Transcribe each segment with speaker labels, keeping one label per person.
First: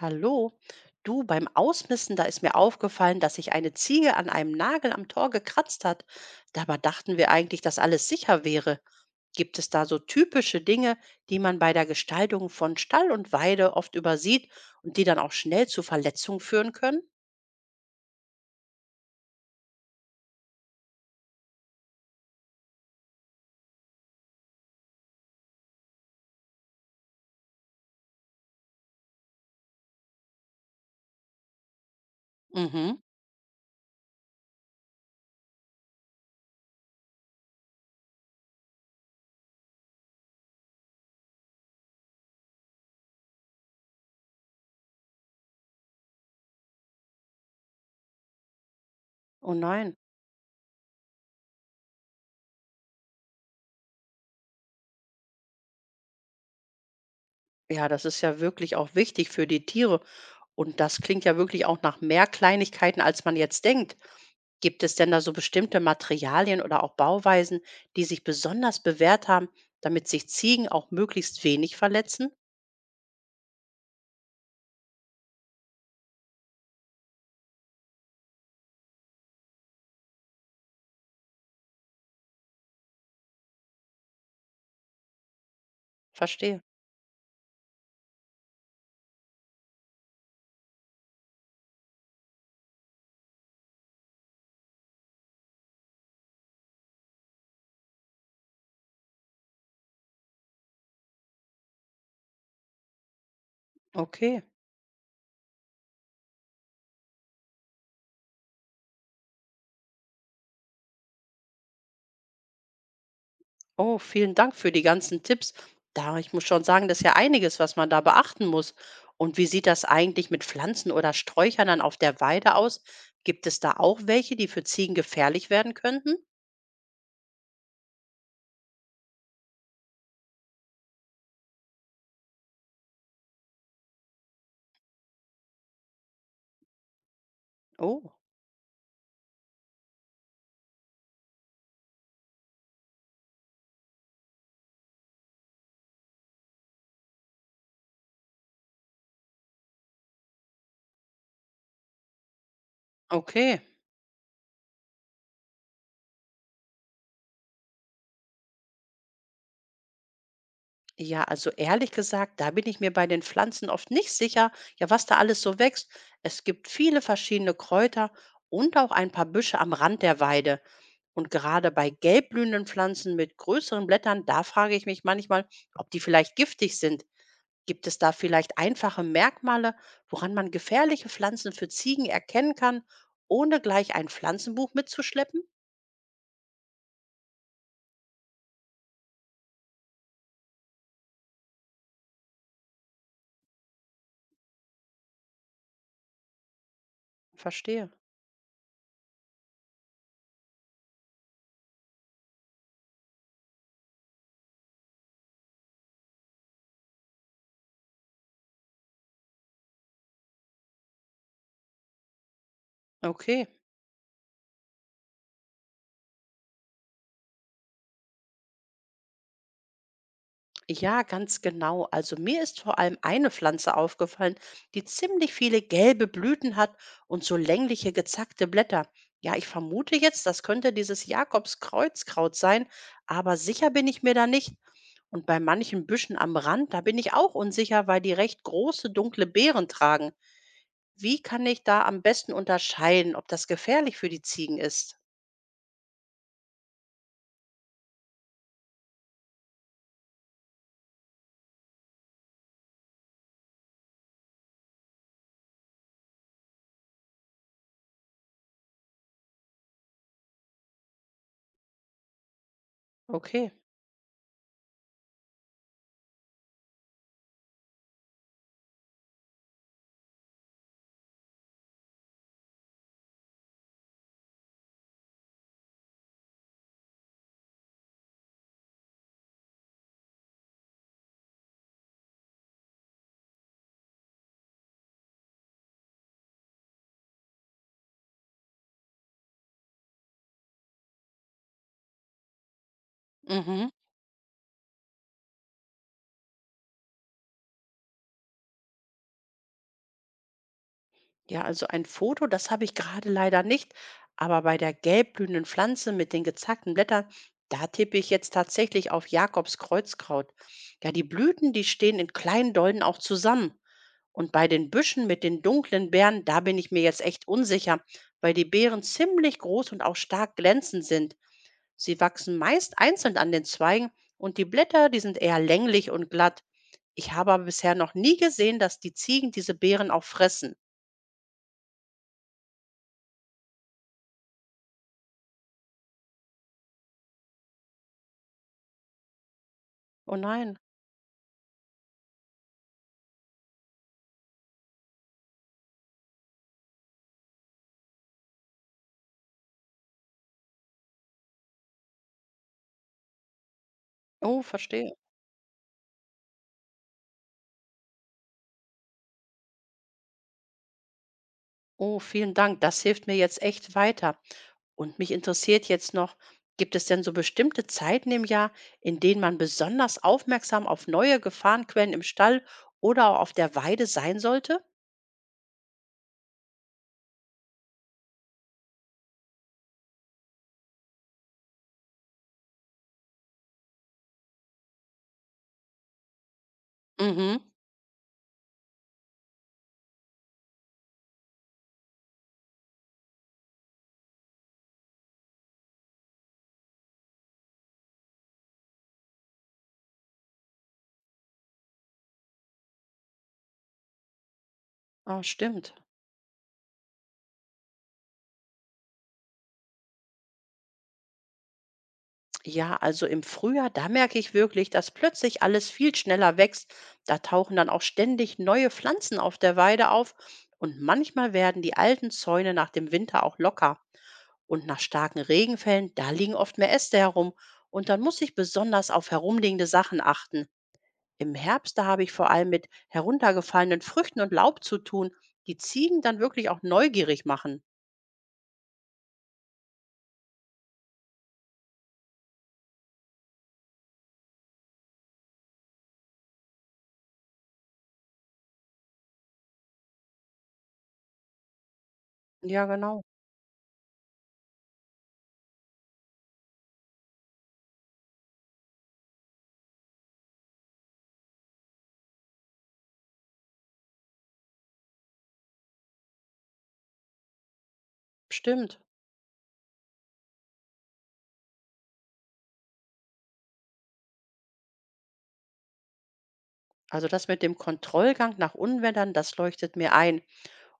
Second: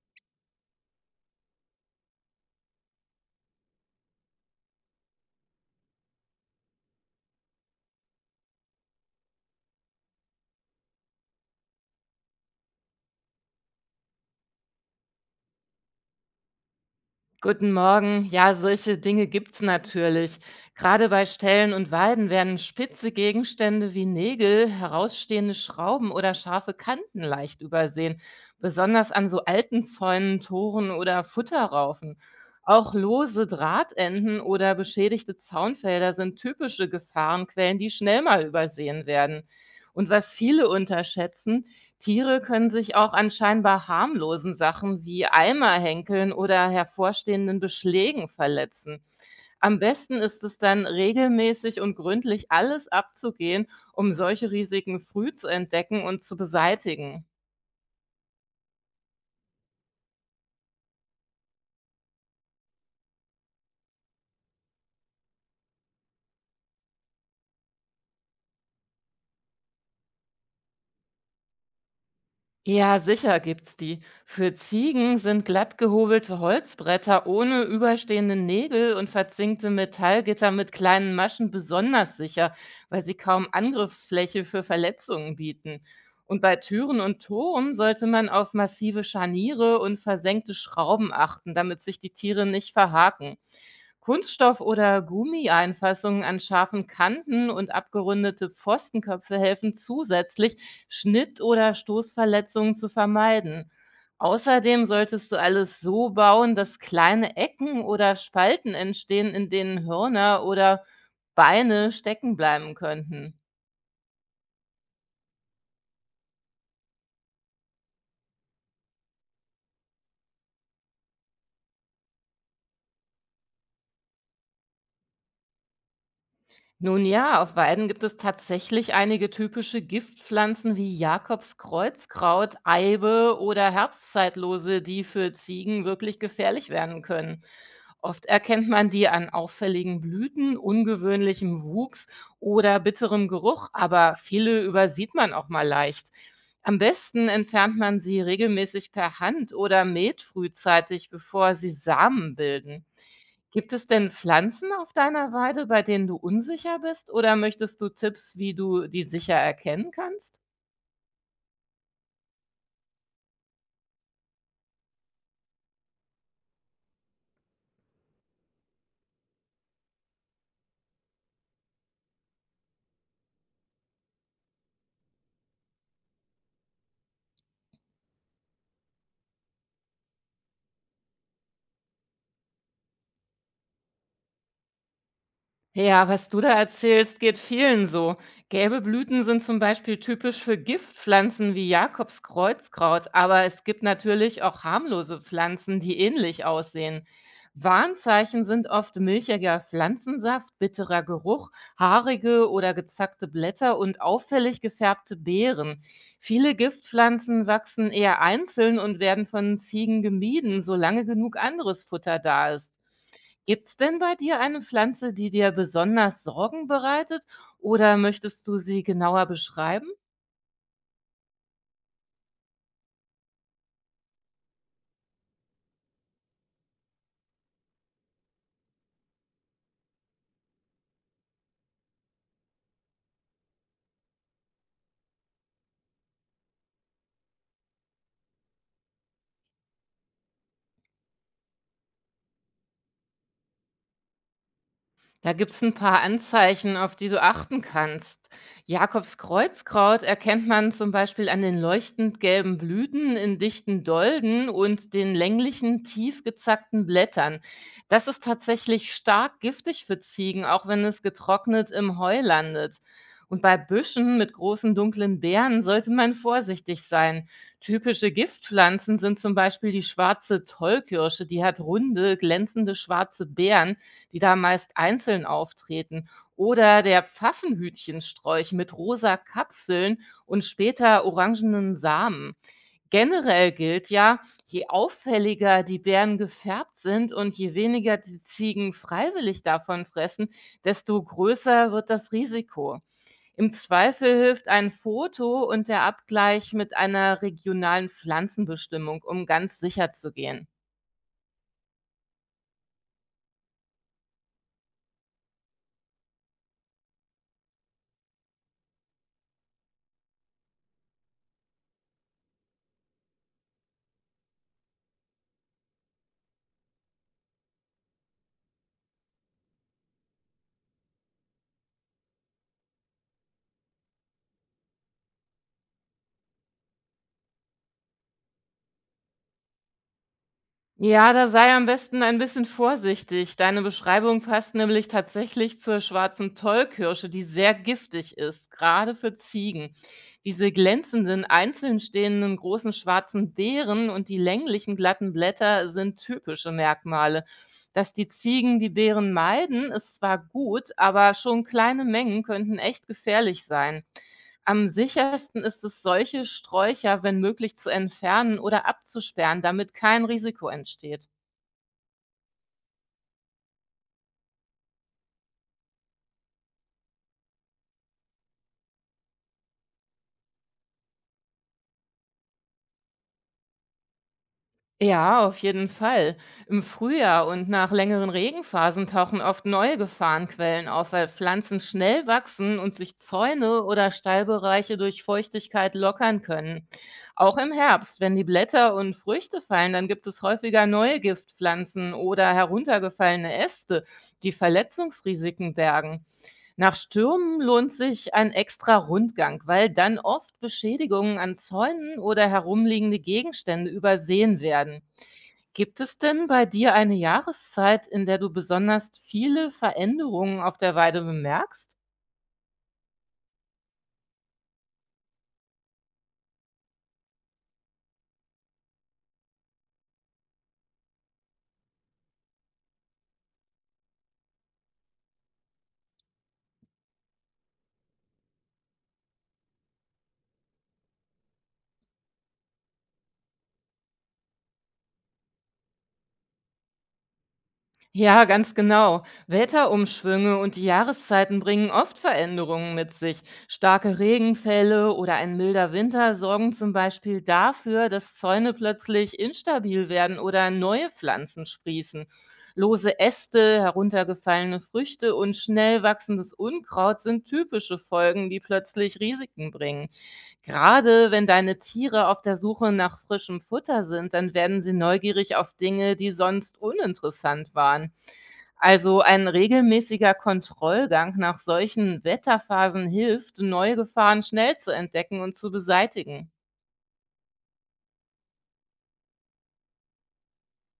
Speaker 1: Hallo, du beim Ausmisten, da ist mir aufgefallen, dass sich eine Ziege an einem Nagel am Tor gekratzt hat. Dabei dachten wir eigentlich, dass alles sicher wäre. Gibt es da so typische Dinge, die man bei der Gestaltung von Stall und Weide oft übersieht und die dann auch schnell zu Verletzungen führen können?
Speaker 2: Guten Morgen. Ja, solche Dinge gibt's natürlich. Gerade bei Stellen und Weiden werden spitze Gegenstände wie Nägel, herausstehende Schrauben oder scharfe Kanten leicht übersehen, besonders an so alten Zäunen, Toren oder Futterraufen. Auch
Speaker 1: Mhm.
Speaker 2: lose Drahtenden oder beschädigte Zaunfelder sind typische Gefahrenquellen, die schnell mal übersehen werden. Und was viele unterschätzen, Tiere können sich auch an scheinbar harmlosen Sachen wie Eimerhenkeln oder hervorstehenden Beschlägen verletzen.
Speaker 1: Oh
Speaker 2: Am
Speaker 1: nein.
Speaker 2: besten ist es dann, regelmäßig und gründlich alles abzugehen, um solche Risiken früh zu entdecken und zu beseitigen.
Speaker 1: Ja, das ist ja wirklich auch wichtig für die Tiere. Und das klingt ja wirklich auch nach mehr Kleinigkeiten, als man jetzt denkt. Gibt es denn da so bestimmte Materialien oder auch Bauweisen, die sich besonders bewährt haben, damit sich Ziegen auch möglichst wenig verletzen?
Speaker 2: Ja, sicher gibt's die. Für Ziegen sind glatt gehobelte Holzbretter ohne überstehende Nägel und verzinkte Metallgitter mit kleinen Maschen besonders sicher, weil sie kaum Angriffsfläche für Verletzungen bieten. Und bei
Speaker 1: Verstehe.
Speaker 2: Türen und Toren sollte man auf massive Scharniere und versenkte Schrauben achten, damit sich die Tiere nicht verhaken. Kunststoff- oder Gummieinfassungen an scharfen Kanten und abgerundete Pfostenköpfe helfen zusätzlich, Schnitt- oder Stoßverletzungen zu vermeiden.
Speaker 1: Okay.
Speaker 2: Außerdem solltest du alles so bauen, dass kleine Ecken oder Spalten entstehen, in denen Hörner oder Beine stecken bleiben könnten.
Speaker 1: Oh, vielen Dank für die ganzen Tipps. Da, ich muss schon sagen, das ist ja einiges, was man da beachten muss. Und wie sieht das eigentlich mit Pflanzen oder Sträuchern dann auf der Weide aus? Gibt es da auch welche, die für Ziegen gefährlich werden könnten?
Speaker 2: Nun ja, auf Weiden gibt es tatsächlich einige typische Giftpflanzen wie Jakobskreuzkraut, Eibe oder Herbstzeitlose, die für Ziegen wirklich gefährlich werden können.
Speaker 1: Oh,
Speaker 2: Oft erkennt man die an auffälligen Blüten, ungewöhnlichem Wuchs oder bitterem Geruch, aber viele übersieht man auch mal leicht. Am besten entfernt man sie regelmäßig per Hand oder mäht frühzeitig, bevor sie Samen bilden.
Speaker 1: okay.
Speaker 2: Gibt es denn Pflanzen auf deiner Weide, bei denen du unsicher bist, oder möchtest du Tipps, wie du die sicher erkennen kannst?
Speaker 1: Ja, also ehrlich gesagt, da bin ich mir bei den Pflanzen oft nicht sicher, ja, was da alles so wächst. Es gibt viele verschiedene Kräuter und auch ein paar Büsche am Rand der Weide. Und gerade bei gelbblühenden Pflanzen mit größeren Blättern, da frage ich mich manchmal, ob die vielleicht giftig sind. Gibt es da vielleicht einfache Merkmale, woran man gefährliche Pflanzen für Ziegen erkennen kann, ohne gleich ein Pflanzenbuch mitzuschleppen?
Speaker 2: Ja, was du da erzählst, geht vielen so. Gelbe Blüten sind zum Beispiel typisch für Giftpflanzen wie Jakobskreuzkraut, aber es gibt natürlich auch harmlose Pflanzen, die ähnlich aussehen.
Speaker 1: Verstehe.
Speaker 2: Warnzeichen sind oft milchiger Pflanzensaft, bitterer Geruch, haarige oder gezackte Blätter und auffällig gefärbte Beeren. Viele Giftpflanzen wachsen eher einzeln und werden von Ziegen gemieden, solange genug anderes Futter da ist.
Speaker 1: Okay.
Speaker 2: Gibt's denn bei dir eine Pflanze, die dir besonders Sorgen bereitet, oder möchtest du sie genauer beschreiben?
Speaker 1: Ja, ganz genau. Also mir ist vor allem eine Pflanze aufgefallen, die ziemlich viele gelbe Blüten hat und so längliche gezackte Blätter. Ja, ich vermute jetzt, das könnte dieses Jakobskreuzkraut sein, aber sicher bin ich mir da nicht. Und bei manchen Büschen am Rand, da bin ich auch unsicher, weil die recht große dunkle Beeren tragen. Wie kann ich da am besten unterscheiden, ob das gefährlich für die Ziegen ist?
Speaker 2: Da gibt's ein paar Anzeichen, auf die du achten kannst. Jakobs Kreuzkraut erkennt man zum Beispiel an den leuchtend gelben Blüten in dichten Dolden und den länglichen, tief gezackten Blättern. Das ist tatsächlich stark giftig für Ziegen, auch wenn es getrocknet im Heu landet. Und
Speaker 1: Okay.
Speaker 2: bei Büschen mit großen dunklen Beeren sollte man vorsichtig sein. Typische Giftpflanzen sind zum Beispiel die Schwarze Tollkirsche, die hat runde, glänzende schwarze Beeren, die da meist einzeln auftreten, oder der Pfaffenhütchensträuch mit rosa Kapseln und später orangenen Samen. Generell gilt ja, je auffälliger die Beeren gefärbt sind und je weniger die Ziegen freiwillig davon fressen, desto größer wird das Risiko. Im
Speaker 1: Mhm.
Speaker 2: Zweifel hilft ein Foto und der Abgleich mit einer regionalen Pflanzenbestimmung, um ganz sicher zu gehen.
Speaker 1: Ja, also ein Foto, das habe ich gerade leider nicht, aber bei der gelbblühenden Pflanze mit den gezackten Blättern, da tippe ich jetzt tatsächlich auf Jakobs Kreuzkraut. Ja, die Blüten, die stehen in kleinen Dolden auch zusammen. Und bei den Büschen mit den dunklen Beeren, da bin ich mir jetzt echt unsicher, weil die Beeren ziemlich groß und auch stark glänzend sind. Sie wachsen meist einzeln an den Zweigen und die Blätter, die sind eher länglich und glatt. Ich habe aber bisher noch nie gesehen, dass die Ziegen diese Beeren auch fressen.
Speaker 2: Ja, da sei am besten ein bisschen vorsichtig. Deine Beschreibung passt nämlich tatsächlich zur schwarzen Tollkirsche, die sehr giftig ist, gerade für Ziegen.
Speaker 1: Oh
Speaker 2: Diese
Speaker 1: nein.
Speaker 2: glänzenden, einzeln stehenden großen schwarzen Beeren und die länglichen glatten Blätter sind typische Merkmale. Dass die Ziegen die Beeren meiden, ist zwar gut, aber schon kleine Mengen könnten echt gefährlich sein.
Speaker 1: Oh,
Speaker 2: Am
Speaker 1: verstehe.
Speaker 2: sichersten ist es, solche Sträucher, wenn möglich, zu entfernen oder abzusperren, damit kein Risiko entsteht.
Speaker 1: Oh, vielen Dank. Das hilft mir jetzt echt weiter. Und mich interessiert jetzt noch, gibt es denn so bestimmte Zeiten im Jahr, in denen man besonders aufmerksam auf neue Gefahrenquellen im Stall oder auch auf der Weide sein sollte?
Speaker 2: Ja, auf jeden Fall. Im Frühjahr und nach längeren Regenphasen tauchen oft neue Gefahrenquellen auf, weil Pflanzen schnell wachsen und sich Zäune oder Steilbereiche durch Feuchtigkeit lockern können. Auch
Speaker 1: Mhm.
Speaker 2: im Herbst, wenn die Blätter und Früchte fallen, dann gibt es häufiger neue Giftpflanzen oder heruntergefallene Äste, die Verletzungsrisiken bergen. Nach Stürmen lohnt sich ein extra Rundgang, weil dann oft Beschädigungen an Zäunen oder herumliegende Gegenstände übersehen werden.
Speaker 1: Ah, stimmt.
Speaker 2: Gibt es denn bei dir eine Jahreszeit, in der du besonders viele Veränderungen auf der Weide bemerkst?
Speaker 1: Ja, also im Frühjahr, da merke ich wirklich, dass plötzlich alles viel schneller wächst. Da tauchen dann auch ständig neue Pflanzen auf der Weide auf und manchmal werden die alten Zäune nach dem Winter auch locker. Und nach starken Regenfällen, da liegen oft mehr Äste herum. Und dann muss ich besonders auf herumliegende Sachen achten. Im Herbst, da habe ich vor allem mit heruntergefallenen Früchten und Laub zu tun, die Ziegen dann wirklich auch neugierig machen.
Speaker 2: Ja, ganz genau. Wetterumschwünge und die Jahreszeiten bringen oft Veränderungen mit sich. Starke Regenfälle oder ein milder Winter sorgen zum Beispiel dafür, dass Zäune plötzlich instabil werden oder neue Pflanzen sprießen.
Speaker 1: Ja,
Speaker 2: Lose
Speaker 1: genau.
Speaker 2: Äste, heruntergefallene Früchte und schnell wachsendes Unkraut sind typische Folgen, die plötzlich Risiken bringen. Gerade wenn deine Tiere auf der Suche nach frischem Futter sind, dann werden sie neugierig auf Dinge, die sonst uninteressant waren.
Speaker 1: Stimmt.
Speaker 2: Also ein regelmäßiger Kontrollgang nach solchen Wetterphasen hilft, neue Gefahren schnell zu entdecken und zu beseitigen.
Speaker 1: Also das mit dem Kontrollgang nach Unwettern, das leuchtet mir ein.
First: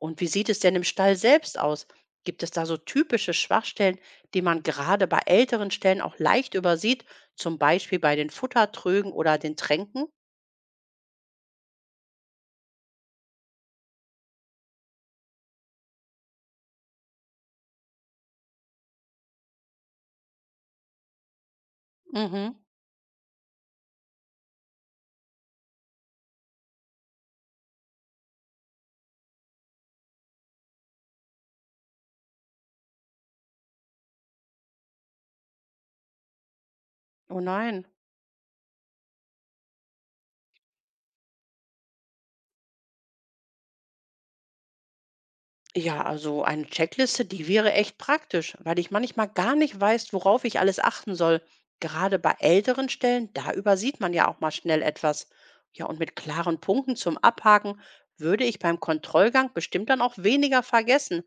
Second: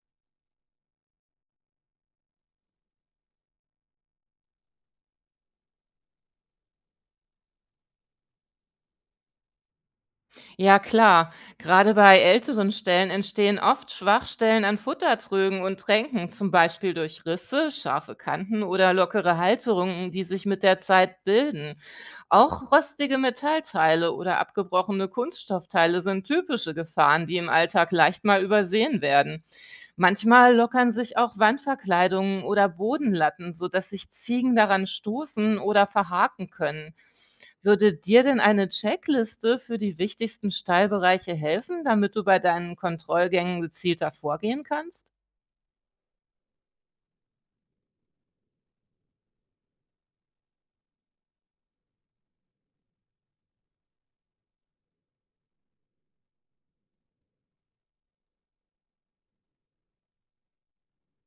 Speaker 1: Und wie sieht es denn im Stall selbst aus? Gibt es da so typische Schwachstellen, die man gerade bei älteren Stellen auch leicht übersieht, zum Beispiel bei den Futtertrögen oder den Tränken?
Speaker 2: Ja klar, gerade bei älteren Stellen entstehen oft Schwachstellen an Futtertrögen und Tränken, zum Beispiel durch Risse, scharfe Kanten oder lockere Halterungen, die sich mit der Zeit bilden.
Speaker 1: Mhm.
Speaker 2: Auch rostige Metallteile oder abgebrochene Kunststoffteile sind typische Gefahren, die im Alltag leicht mal übersehen werden. Manchmal lockern sich auch Wandverkleidungen oder Bodenlatten, sodass sich Ziegen daran stoßen oder verhaken können.
Speaker 1: Oh nein.
Speaker 2: Würde dir denn eine Checkliste für die wichtigsten Stallbereiche helfen, damit du bei deinen Kontrollgängen gezielter vorgehen kannst?
Speaker 1: Ja, also eine Checkliste, die wäre echt praktisch, weil ich manchmal gar nicht weiß, worauf ich alles achten soll. Gerade bei älteren Stellen, da übersieht man ja auch mal schnell etwas. Ja, und mit klaren Punkten zum Abhaken würde ich beim Kontrollgang bestimmt dann auch weniger vergessen.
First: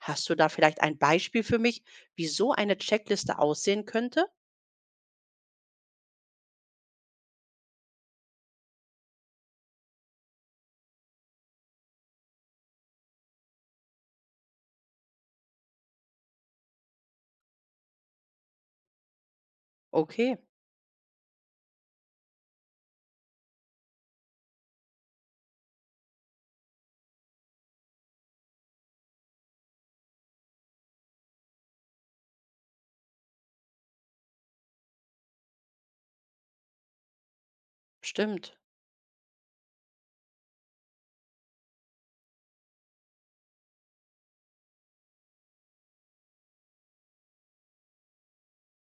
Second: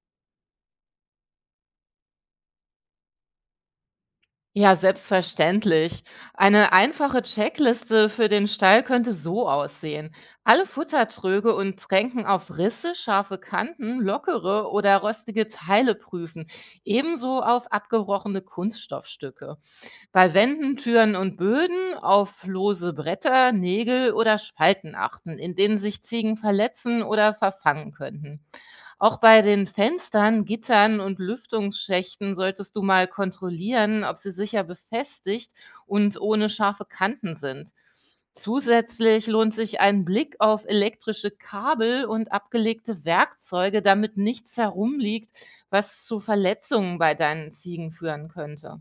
Speaker 1: Hast du da vielleicht ein Beispiel für mich, wie so eine Checkliste aussehen könnte?
Speaker 2: Ja, selbstverständlich. Eine einfache Checkliste für den Stall könnte so aussehen. Alle Futtertröge und Tränken auf Risse, scharfe Kanten, lockere oder rostige Teile prüfen, ebenso auf abgebrochene Kunststoffstücke. Bei
Speaker 1: Okay,
Speaker 2: Wänden, Türen und Böden auf lose Bretter, Nägel oder Spalten achten, in denen sich Ziegen verletzen oder verfangen könnten. Auch bei den Fenstern, Gittern und Lüftungsschächten solltest du mal kontrollieren, ob sie sicher befestigt und ohne scharfe Kanten sind.
Speaker 1: stimmt.
Speaker 2: Zusätzlich lohnt sich ein Blick auf elektrische Kabel und abgelegte Werkzeuge, damit nichts herumliegt, was zu Verletzungen bei deinen Ziegen führen könnte.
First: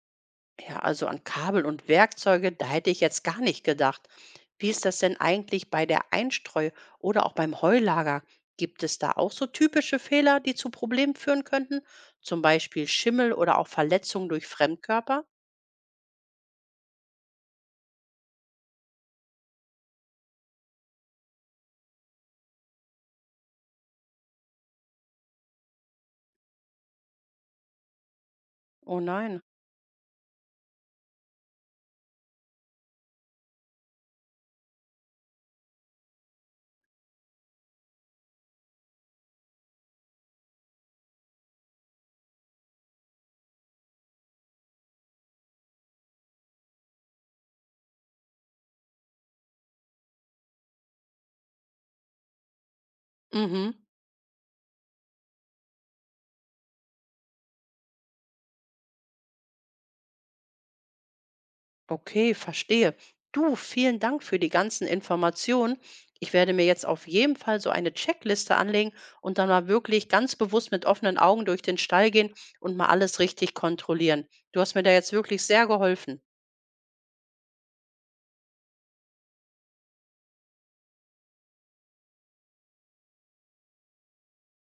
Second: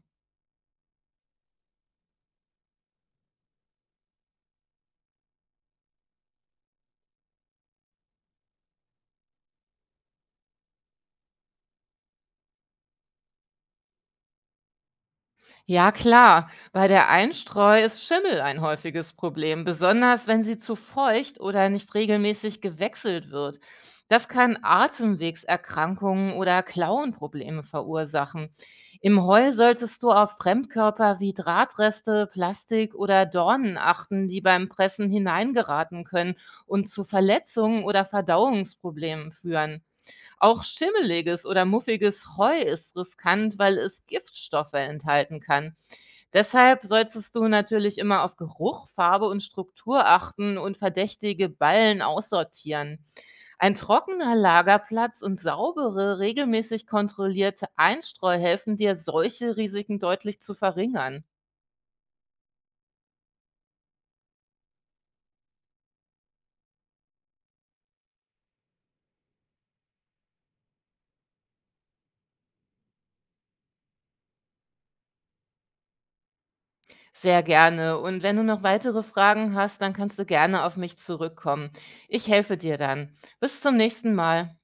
Speaker 1: Ja, also an Kabel und Werkzeuge, da hätte ich jetzt gar nicht gedacht. Wie ist das denn eigentlich bei der Einstreu oder auch beim Heulager? Gibt es da auch so typische Fehler, die zu Problemen führen könnten? Zum Beispiel Schimmel oder auch Verletzungen durch Fremdkörper?
Speaker 2: Ja klar, bei der Einstreu ist Schimmel ein häufiges Problem, besonders wenn sie zu feucht oder nicht regelmäßig gewechselt wird. Das kann Atemwegserkrankungen oder Klauenprobleme verursachen.
Speaker 1: Oh
Speaker 2: Im
Speaker 1: nein.
Speaker 2: Heu solltest du auf Fremdkörper wie Drahtreste, Plastik oder Dornen achten, die beim Pressen hineingeraten können und zu Verletzungen oder Verdauungsproblemen führen. Auch schimmeliges oder muffiges Heu ist riskant, weil es Giftstoffe enthalten kann. Deshalb solltest du natürlich immer auf Geruch, Farbe und Struktur achten und verdächtige Ballen aussortieren. Ein
Speaker 1: Mhm.
Speaker 2: trockener Lagerplatz und saubere, regelmäßig kontrollierte Einstreu helfen dir, solche Risiken deutlich zu verringern.
Speaker 1: Okay, verstehe. Du, vielen Dank für die ganzen Informationen. Ich werde mir jetzt auf jeden Fall so eine Checkliste anlegen und dann mal wirklich ganz bewusst mit offenen Augen durch den Stall gehen und mal alles richtig kontrollieren. Du hast mir da jetzt wirklich sehr geholfen.
Speaker 2: Sehr gerne. Und wenn du noch weitere Fragen hast, dann kannst du gerne auf mich zurückkommen. Ich helfe dir dann. Bis zum nächsten Mal.